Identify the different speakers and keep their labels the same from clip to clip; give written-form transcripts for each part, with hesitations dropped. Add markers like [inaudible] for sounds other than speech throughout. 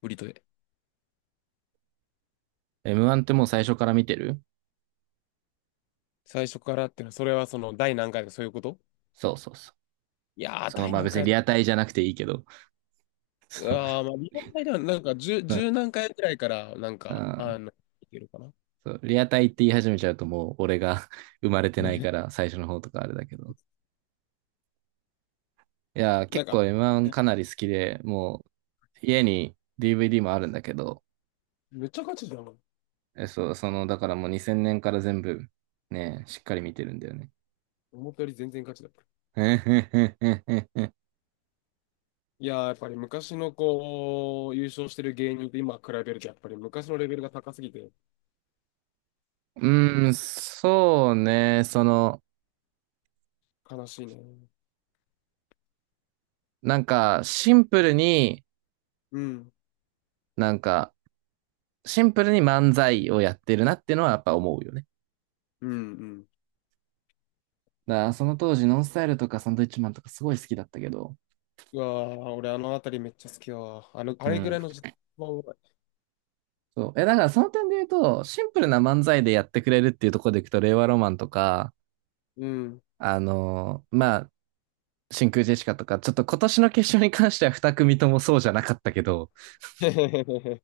Speaker 1: ブリトで。
Speaker 2: M1 ってもう最初から見てる。
Speaker 1: 最初からっていうのは、それはその、第何回とかそういうこと？
Speaker 2: そうそうそう。
Speaker 1: 第
Speaker 2: まあ
Speaker 1: 何
Speaker 2: 別に
Speaker 1: 回だ。
Speaker 2: リアタイじゃなくていいけど、[laughs] そう、
Speaker 1: まあ、リアルタイでは、10、十何回くらいから、
Speaker 2: あ
Speaker 1: いけるかな。
Speaker 2: そうリアタイって言い始めちゃうともう俺が [laughs] 生まれてない
Speaker 1: ね。
Speaker 2: から最初の方とかあれだけど。いや
Speaker 1: な
Speaker 2: 結
Speaker 1: んか、
Speaker 2: 構 M1 かなり好きで、もう家に DVD もあるんだけど、
Speaker 1: めっちゃ勝ちじゃん。
Speaker 2: え、そう、その、だからもう2000年から全部ね、しっかり見てるんだよね。
Speaker 1: 思ったより全然勝ちだった。
Speaker 2: [laughs]
Speaker 1: いやー、やっぱり昔のこう、優勝してる芸人と今比べると、やっぱり昔のレベルが高すぎて、
Speaker 2: そうね、
Speaker 1: 悲しいね。
Speaker 2: シンプルに、
Speaker 1: うん、
Speaker 2: なんか、シンプルに漫才をやってるなっていうのはやっぱ思うよね。
Speaker 1: うん、うん。
Speaker 2: だからその当時ノンスタイルとかサンドイッチマンとかすごい好きだったけど、
Speaker 1: うわー、俺あのあたりめっちゃ好きだわ。あの、あ
Speaker 2: う
Speaker 1: れぐら
Speaker 2: ん。
Speaker 1: いの時間はうまい。
Speaker 2: そう。だからその点で言うと、シンプルな漫才でやってくれるっていうところでいくと、令和ロマンとか、
Speaker 1: うん。
Speaker 2: あのーまあ、真空ジェシカとか、ちょっと今年の決勝に関しては二組ともそうじゃなかったけど、
Speaker 1: [laughs]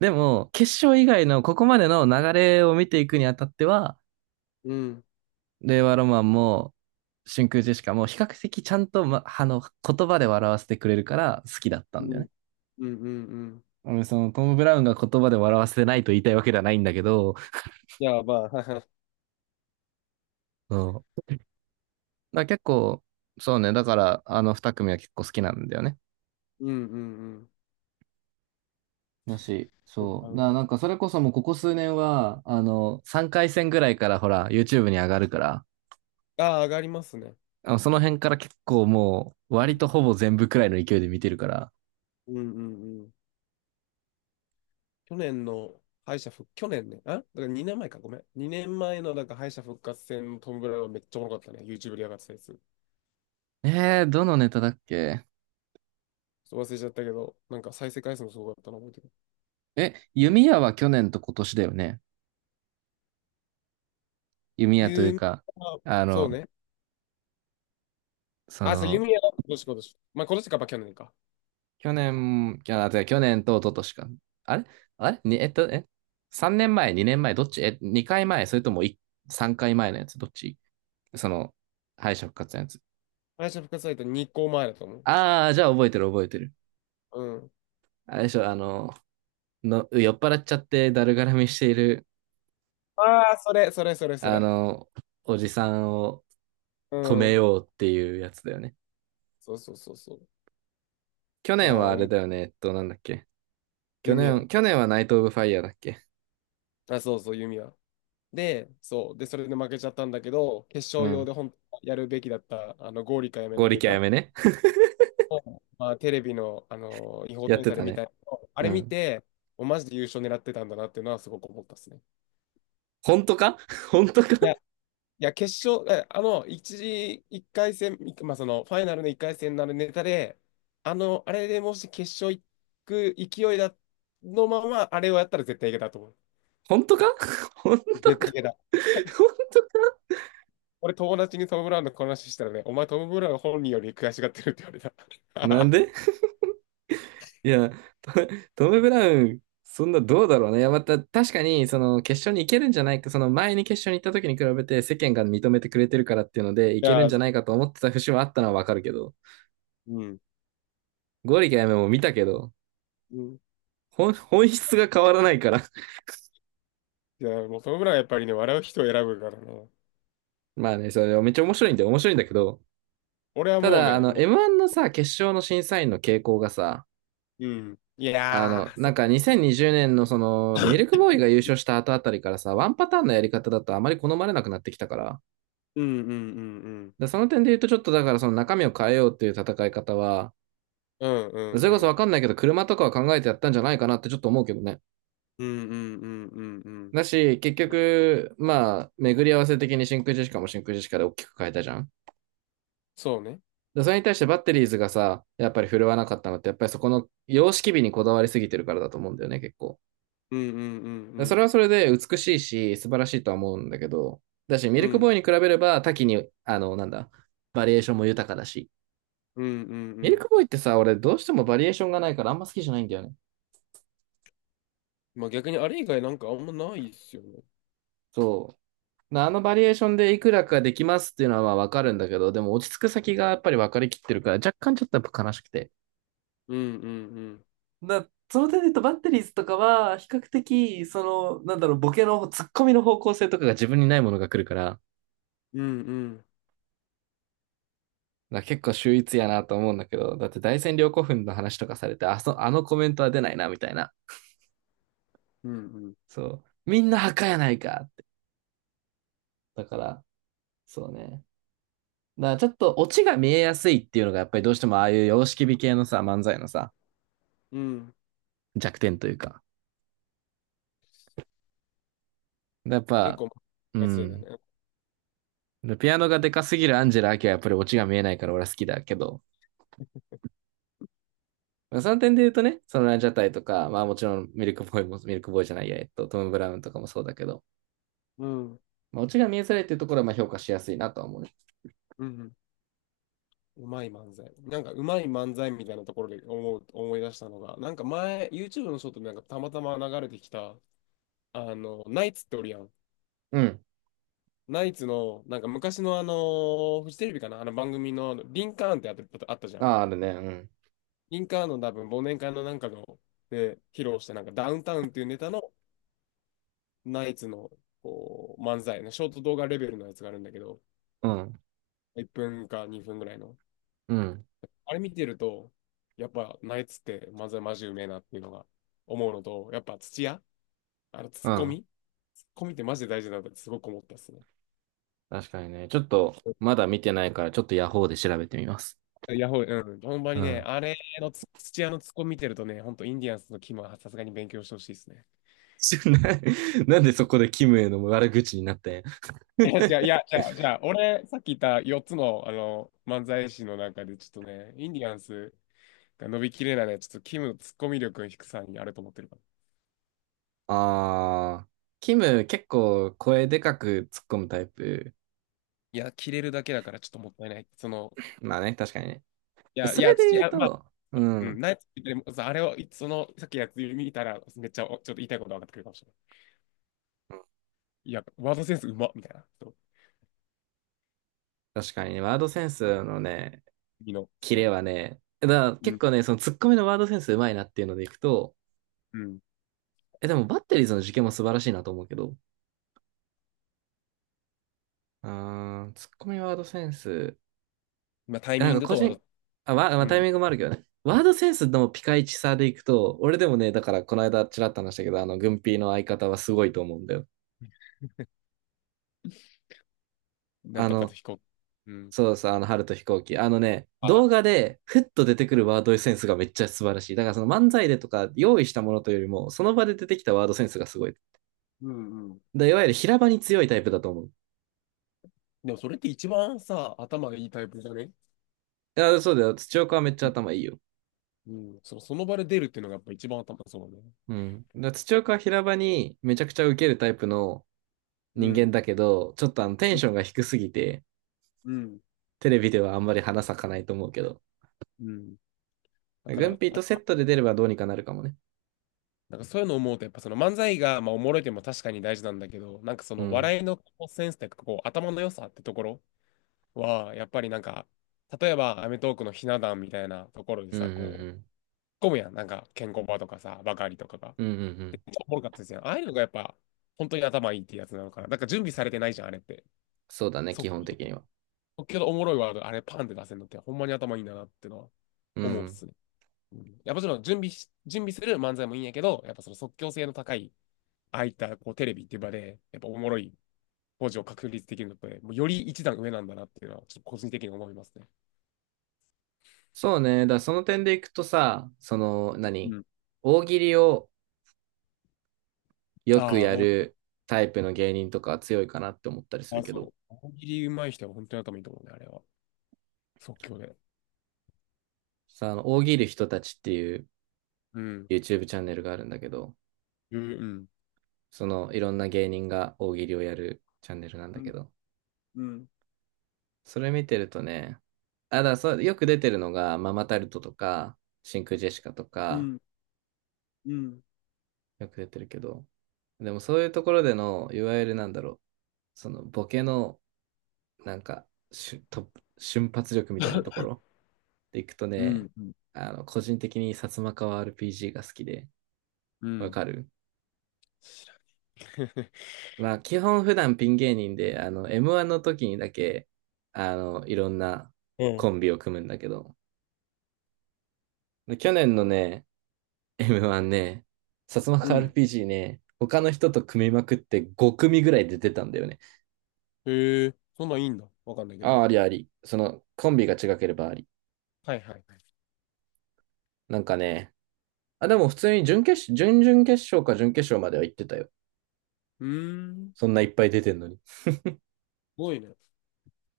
Speaker 2: でも、決勝以外のここまでの流れを見ていくにあたっては、
Speaker 1: うん、
Speaker 2: 令和ロマンも真空ジェシカも比較的ちゃんと、ま、あの、言葉で笑わせてくれるから好きだった
Speaker 1: う
Speaker 2: んだよ
Speaker 1: ん、
Speaker 2: ね。
Speaker 1: うん、うん、うん。
Speaker 2: うんそのトム・ブラウンが言葉で笑わせてないと言いたいわけではないんだけど、
Speaker 1: いや、まあ、はいはい。
Speaker 2: うん。だから結構、そうね、だから、あの二組は結構好きなんだよね。
Speaker 1: [laughs] うんうんうん。
Speaker 2: だし、
Speaker 1: そう
Speaker 2: そ
Speaker 1: だ
Speaker 2: う。
Speaker 1: ね。
Speaker 2: なんかそれこそもうここ数年は、3回戦ぐらいからほら、YouTube に上がるから、
Speaker 1: ああ上がりますね。
Speaker 2: あのその辺から結構もう、割とほぼ全部くらいの勢いで見てるから。
Speaker 1: うんうんうん。去年の敗者復、去年ね。あ、だから2年前か、ごめん。2年前のなんか敗者復活戦のトム・ブラウンめっちゃおもろかったね。YouTube で上がってたやつ。
Speaker 2: どのネタだっけ。
Speaker 1: ちょっと忘れちゃったけど、なんか再生回数もすごかったの覚えてる。
Speaker 2: 弓矢は去年と今年だよね。弓矢という
Speaker 1: ユミ。
Speaker 2: か、
Speaker 1: あ、
Speaker 2: あ
Speaker 1: そう
Speaker 2: の、
Speaker 1: ね。
Speaker 2: そ
Speaker 1: あ、そう、ユ
Speaker 2: の、
Speaker 1: ミヤ今年今年。まあ今年か、まあ去年か。
Speaker 2: 去年、きゃあ、違う去年と一昨年か。あれあれに、えっと、え ?3 年前、2年前、どっちえ、2回前、それとも3回前のやつ、どっち、その、敗者復活のやつ。
Speaker 1: 敗者復活サイト2個前だと思う。
Speaker 2: ああ、じゃあ覚えてる覚えてる。
Speaker 1: うん。
Speaker 2: あれでしょ、酔っ払っちゃってだるがらみしている、
Speaker 1: ああ、それ、それ、それ、そ
Speaker 2: あ
Speaker 1: れ。
Speaker 2: の、おじさんを
Speaker 1: う
Speaker 2: 止め
Speaker 1: ん。
Speaker 2: ようっていうやつだよね。
Speaker 1: そうそうそうそう。
Speaker 2: 去
Speaker 1: いやー、
Speaker 2: 年はあ
Speaker 1: お
Speaker 2: れ
Speaker 1: も、
Speaker 2: だよね、えっと、なんだっけ。
Speaker 1: ユミヤ。
Speaker 2: 去年はナイト・オブ・ファイヤーだっけ。
Speaker 1: あ、そうそう、弓矢。で、そう。で、それで負けちゃったんだけど、決
Speaker 2: う
Speaker 1: 勝用
Speaker 2: ん。
Speaker 1: で本当はやるべきだった、あの、ゴーリカやめの
Speaker 2: 剛
Speaker 1: ネ
Speaker 2: 力あや
Speaker 1: タ
Speaker 2: めね。
Speaker 1: を、まあ、テレビの、あの、違
Speaker 2: [laughs]
Speaker 1: 法
Speaker 2: やっ
Speaker 1: 転
Speaker 2: て
Speaker 1: 載で
Speaker 2: た
Speaker 1: 見
Speaker 2: ね。
Speaker 1: たやつをあ
Speaker 2: う
Speaker 1: れ見
Speaker 2: ん。
Speaker 1: て、おマジで優勝狙ってたんだなっていうのはすごく思ったですね。
Speaker 2: 本当か。 [laughs] 本当か。
Speaker 1: いや、決勝、えあの、一時、一回戦、いまあ、その、ファイナルの一回戦のあのネタで、あれでもし決勝行く勢いだのまま、あれをやったら絶対いけたと思う。
Speaker 2: 本当か。 [laughs] 本当
Speaker 1: 絶
Speaker 2: か。
Speaker 1: 対い
Speaker 2: [laughs]
Speaker 1: けた。
Speaker 2: 本当か。
Speaker 1: 俺友達にトム・ブラウンのこの話したらね、お前トム・ブラウン本人より悔しがってるって言われ
Speaker 2: なん
Speaker 1: た。
Speaker 2: で。
Speaker 1: [laughs]
Speaker 2: いや、トトム・ブラウン、そんなどうだろうね。いや、また確かに、その決勝に行けるんじゃないか、その前に決勝に行った時に比べて世間が認めてくれてるからっていうので、行
Speaker 1: い
Speaker 2: けるん
Speaker 1: やー、
Speaker 2: じゃ
Speaker 1: そ
Speaker 2: ないかと思ってた節はあったのはわかるけど、
Speaker 1: う。うん。
Speaker 2: ゴリかやめも見たけど、
Speaker 1: うん。
Speaker 2: 本質が変わらないから。[laughs]
Speaker 1: いや、もうトム・ブラウンはやっぱりね、笑う人を選ぶからね。
Speaker 2: まあね、それめっちゃ面白いんだよ。面白いんだけど、
Speaker 1: 俺は
Speaker 2: た
Speaker 1: もう
Speaker 2: だ、あ
Speaker 1: ね、
Speaker 2: の、
Speaker 1: も
Speaker 2: M1 のさ、決勝の審査員の傾向がさ、
Speaker 1: う、うん。いやー、そ
Speaker 2: 2020年のその、ミルクボーイが優勝した後あたりからさ、ワンパターンのやり方だとあまり好まれなくなってきたから。
Speaker 1: う。うんうんうんうん。
Speaker 2: で、その点で言うとちょっとだからその中身を変えようっていう戦い方は、
Speaker 1: うんうん
Speaker 2: それ
Speaker 1: う
Speaker 2: こそわ
Speaker 1: ん。
Speaker 2: かんないけど、車とかは考えてやったんじゃないかなってちょっと思うけどね。
Speaker 1: うんうんうんうんうん。
Speaker 2: だし、結局、まあ、巡り合わせ的に真空ジェシカも真空ジェシカで大きく変えたじゃん。
Speaker 1: そうね。
Speaker 2: で、それに対してバッテリーズがさ、やっぱり振るわなかったのって、やっぱりそこの様式美にこだわりすぎてるからだと思うんだよね、結構。
Speaker 1: うんうんうん
Speaker 2: で
Speaker 1: う
Speaker 2: それ
Speaker 1: ん。
Speaker 2: はそれで美しいし、素晴らしいとは思うんだけど、だし、ミ
Speaker 1: う
Speaker 2: ルクボ
Speaker 1: ん
Speaker 2: ーイに比べれば多岐に、あの、なんだ、バリエーションも豊かだし。
Speaker 1: うんうんう
Speaker 2: ミル
Speaker 1: ん。
Speaker 2: クボーイってさ、俺どうしてもバリエーションがないからあんま好きじゃないんだよね。
Speaker 1: まあ逆にあれ以外なんかあんまないっすよね。
Speaker 2: そう。あのバリエーションでいくらかできますっていうのはまあわかるんだけど、でも落ち着く先がやっぱり分かりきってるから、若干ちょっとやっぱ悲しくて。
Speaker 1: うんうんうん。
Speaker 2: だその点で言うとバッテリーズとかは、比較的、ボケの、ツッコミの方向性とかが自分にないものが来るから、
Speaker 1: うんうん
Speaker 2: だから結構秀逸やなと思うんだけど、だって大戦陵古墳の話とかされて、あのコメントは出ないな、みたいな。
Speaker 1: うんうん。
Speaker 2: そう。みんな墓やないかって。だから、そうね。だからちょっとオチが見えやすいっていうのが、やっぱりどうしてもああいう様式美系のさ、漫才のさ、
Speaker 1: うん。
Speaker 2: 弱点というか。やっ
Speaker 1: 結
Speaker 2: ぱ、
Speaker 1: 構、
Speaker 2: う
Speaker 1: マジだ
Speaker 2: ん。
Speaker 1: ね。
Speaker 2: でピアノがでかすぎるアンジェラ・アキはやっぱりオチが見えないから俺は好きだけど、まあその点で言うとね、そのランジャタイとか、まあもちろんミルクボーイも、ミルクボーイじゃないや、えっと、トム・ブラウンとかもそうだけど、
Speaker 1: うん。うん
Speaker 2: まあ、オチが見えづらいっていうところはまあ評価しやすいなとは思うね。
Speaker 1: うん。うまい漫才。なんかうまい漫才みたいなところで思う、思い出したのが、なんか前、YouTube のショートでなんかたまたま流れてきた、あの、ナイツっておるやん。
Speaker 2: うん。
Speaker 1: ナイツの、なんか昔のあの、フジテレビかな、あの番組のリンカーンってあった、あったじゃ
Speaker 2: あ
Speaker 1: ん。
Speaker 2: あ、あるね。うん。
Speaker 1: リンカーンの多分忘年会のなんかの、で、披露したなんかダウンタウンっていうネタのナイツのこう漫才のショート動画レベルのやつがあるんだけど、
Speaker 2: うん。
Speaker 1: 1分か2分ぐらいの。
Speaker 2: うん。
Speaker 1: あれ見てると、やっぱ、ナイツって漫才マジうめえなっていうのが思うのと、やっぱ土屋、あのツ
Speaker 2: う
Speaker 1: ッコ
Speaker 2: ん。
Speaker 1: ミ、ツッコミってマジで大事だなってすごく思ったっすね。
Speaker 2: 確かにね。ちょっと、まだ見てないから、ちょっとヤホーで調べてみます。
Speaker 1: ヤホー、うん、ほんま
Speaker 2: う
Speaker 1: にね、
Speaker 2: ん。
Speaker 1: あれの土屋のツッコミ見てるとね、ほんとインディアンスのキムはさすがに勉強してほしいですね。
Speaker 2: [laughs] な、なんでそこでキムへの悪口になってん。
Speaker 1: [laughs] いや、じゃあ、いや、
Speaker 2: [laughs]
Speaker 1: じゃあ、じゃあ俺、さっき言った4つの、あの漫才師の中で、ちょっとね、インディアンスが伸びきれないのは、ちょっとキムのツッコミ力の低さにあると思ってるから。
Speaker 2: ああ、キム結構声でかく突っ込むタイプ。
Speaker 1: いや、切れるだけだからちょっともったいない。その、
Speaker 2: まあね、確かにね。それで
Speaker 1: 土
Speaker 2: 言う
Speaker 1: 屋、まあ
Speaker 2: と、う
Speaker 1: うん、
Speaker 2: ん。
Speaker 1: ナイツって言ってもさあれを、その、さっきやつ見たら、めっちゃ、おちょっと言いたいこと分かってくるかもしれない。いや、ワードセンスうまっみたいな。そう。
Speaker 2: 確かにね、ワードセンスのね、
Speaker 1: 君の、
Speaker 2: キレ
Speaker 1: そ
Speaker 2: はね、だから
Speaker 1: う。う
Speaker 2: 結
Speaker 1: ん、
Speaker 2: 構ね、その突っ込みのワードセンスうまいなっていうのでいくと、
Speaker 1: うん。
Speaker 2: え、でもバッテリーズの事件も素晴らしいなと思うけど、あー、ツッコミワードセンス。
Speaker 1: まあ、タイ
Speaker 2: なん
Speaker 1: ミン
Speaker 2: か
Speaker 1: グ
Speaker 2: 個
Speaker 1: とワー
Speaker 2: 人、
Speaker 1: ド、
Speaker 2: あ、わ、まあ、
Speaker 1: う
Speaker 2: タイミ
Speaker 1: ん。
Speaker 2: ングもあるけどね。ワードセンスのピカイチさでいくと、俺でもね、だからこの間ちらっと話したけど、あの、軍ピーの相方はすごいと思うんだよ。
Speaker 1: なん
Speaker 2: あ
Speaker 1: とかと
Speaker 2: の、
Speaker 1: 飛行。うん。
Speaker 2: そう、あの、春と飛行機。あのね、
Speaker 1: あ、
Speaker 2: 動画でふっと出てくるワードセンスがめっちゃ素晴らしい。だからその漫才でとか用意したものというよりも、その場で出てきたワードセンスがすごい。
Speaker 1: うんうん。
Speaker 2: だ、いわゆる平場に強いタイプだと思う。
Speaker 1: でも、それって一番さ、頭がいいタイプじゃね？
Speaker 2: いや、そうだよ。土岡はめっち
Speaker 1: う
Speaker 2: ゃ
Speaker 1: ん、
Speaker 2: 頭いいよ。
Speaker 1: うん。その、その場で出るっていうのがやっぱ一番頭そうだね。
Speaker 2: うん。だから土岡は平場にめちゃくちゃ受けるタイプの、
Speaker 1: う
Speaker 2: 人間
Speaker 1: ん。
Speaker 2: だけど、ちょっとあのテンションが低すぎて、
Speaker 1: うん。
Speaker 2: テレビではあんまり花咲かないと思うけど、
Speaker 1: うん。だか
Speaker 2: グ
Speaker 1: ら、
Speaker 2: ンピー
Speaker 1: あ、
Speaker 2: とセットで出ればどうにかなるかもね。
Speaker 1: なんかそういうのを思うと、やっぱその漫才が、まあ、おもろいっていうのも確かに大事なんだけど、なんかそ
Speaker 2: う
Speaker 1: の
Speaker 2: ん。
Speaker 1: 笑いのセンスというか、こう、頭の良さってところは、やっぱりなんか、例えば、アメトーークのひな壇みたいなところで
Speaker 2: うんう
Speaker 1: さ、
Speaker 2: んう
Speaker 1: こう、
Speaker 2: ん。
Speaker 1: 混むやん。なんか、ケンコバとかさ、ばかりとかが。
Speaker 2: うんうんうん。
Speaker 1: で、めっおもろかったですよ。ああいうのがやっぱ、本当に頭いいってやつなのかな。なんか準備されてないじゃん、あれって。
Speaker 2: そうだね、基
Speaker 1: 即
Speaker 2: 本的には。
Speaker 1: 興のおもろいワード、あれパンって出せるのって、ほんまに頭いいんだなってのは
Speaker 2: う
Speaker 1: 思うっ
Speaker 2: ん。
Speaker 1: すね。うん、いや、もちろん準備し、準備する漫才もいいんやけど、やっぱその即興性の高い、ああいったこうテレビっていう場で、やっぱおもろい工事を確立できるのって、もうより一段上なんだなっていうのは、ちょっと個人的に思いますね。
Speaker 2: そうね。だからその点でいくとさ、
Speaker 1: うん。
Speaker 2: 大喜利をよく
Speaker 1: あ
Speaker 2: や
Speaker 1: あ、
Speaker 2: るタイプの芸人とかは強いかなって思ったりする
Speaker 1: あ、
Speaker 2: けど、
Speaker 1: そう。大喜利上手い人は本当に頭いいと思うね、あれは。即興で。
Speaker 2: あの、大喜利人たちっていう
Speaker 1: うん。
Speaker 2: YouTube チャンネルがあるんだけど、
Speaker 1: うん。
Speaker 2: その、いろんな芸人が大喜利をやるチャンネルなんだ
Speaker 1: う
Speaker 2: け
Speaker 1: ん。
Speaker 2: ど、
Speaker 1: うん。
Speaker 2: それ見てるとね、だからそう、よく出てるのが、ママタルトとか、真空ジェシカと
Speaker 1: う
Speaker 2: か、
Speaker 1: ん。うん。うん。
Speaker 2: よく出てるけど、でもそういうところでの、いわゆるなんだろう、そのボケの、なんか、しゅ、と、瞬発力みたいなとこ
Speaker 1: [laughs]
Speaker 2: ろでいくと
Speaker 1: う
Speaker 2: ね、
Speaker 1: ん。
Speaker 2: あの、個人的に薩摩川 RPG が好きで、
Speaker 1: う
Speaker 2: わ
Speaker 1: ん。
Speaker 2: かる。
Speaker 1: 知らない。
Speaker 2: まあ、基本普段ピン芸人で、あの、M1 の時にだけ、あの、いろんな
Speaker 1: [laughs] うん。
Speaker 2: コン
Speaker 1: [laughs]
Speaker 2: ビを組むんだけど、で去年のね、M1 ね、薩摩
Speaker 1: う
Speaker 2: 川
Speaker 1: ん。
Speaker 2: RPG ね、他の人と組みまくって5組ぐらいで出たんだよね。
Speaker 1: へえ、そんなんいいんだ。わかんないけ
Speaker 2: ああ、
Speaker 1: ど。
Speaker 2: ありあり。その、コンビが違ければあり。
Speaker 1: はいはい。
Speaker 2: なんかね、あ、でも普通に準々決勝か準決勝までは行ってたよ。
Speaker 1: うーん。
Speaker 2: そん
Speaker 1: す
Speaker 2: ないっぱい出てんのに。
Speaker 1: ごいね。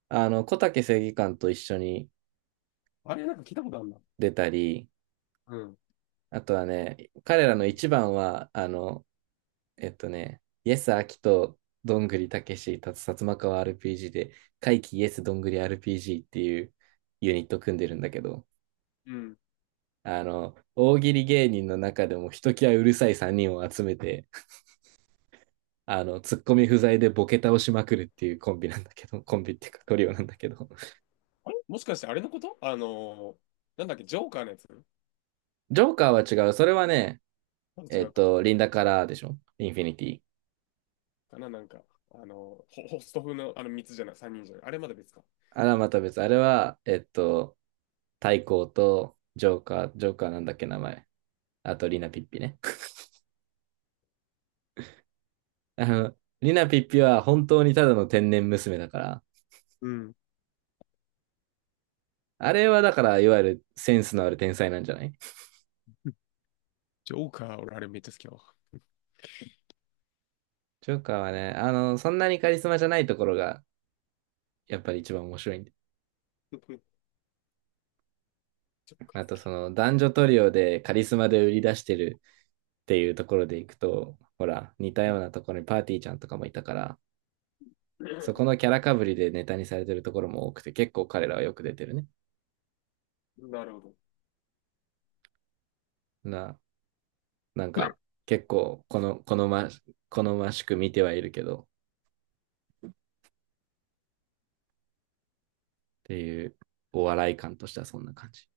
Speaker 2: あの、小竹正義感と一緒に
Speaker 1: あれなんか聞いたことあるな。
Speaker 2: 出たり、
Speaker 1: うん。
Speaker 2: あとはね、彼らの一番は、イエス・アキとどんぐりたけし、たつ薩摩川 RPG で、怪奇イエス・どんぐり RPG っていうユニット組んでるんだけど、
Speaker 1: うん。
Speaker 2: あの、大喜利芸人の中でもひときわうるさい3人を集めて、[laughs] あの、ツッコミ不在でボケ倒しまくるっていうコンビなんだけど、[laughs] コンビっていうかトリオなんだけど。
Speaker 1: あれもしかしてあれのこと、あのー、なんだっけ、ジョーカーのやつ？
Speaker 2: ジョーカーは違う。それはね、
Speaker 1: なんか違
Speaker 2: えっ
Speaker 1: うか。
Speaker 2: と、リンダからでしょインフィニティ。
Speaker 1: かな、なんか、ホスト風のあの3つじゃない、3人じゃない。あれまだ別か。
Speaker 2: あれはまた別。あれは、えっと、太閤とジョーカー、ジョーカーなんだっけ名前。あと、リナピッピね。[laughs] あの、リナピッピは本当にただの天然娘だから、
Speaker 1: うん。
Speaker 2: あれはだから、いわゆるセンスのある天才なんじゃない。
Speaker 1: [laughs] ジョーカー、俺あれめっちゃ好きやわ。
Speaker 2: ジョーカーはね、あの、そんなにカリスマじゃないところが、やっぱり一番面白いんで。
Speaker 1: [laughs] そっか。
Speaker 2: あと、その、男女トリオでカリスマで売り出してるっていうところでいくと、ほら、似たようなところにパーティーちゃんとかもいたから、そこ
Speaker 1: [laughs]
Speaker 2: のキャラかぶりでネタにされてるところも多くて、結構彼らはよく出てるね。
Speaker 1: なるほど。
Speaker 2: な、なんか、結構、この、好ま、好ましく見てはいるけど、っていう、お笑い感としてはそんな感じ。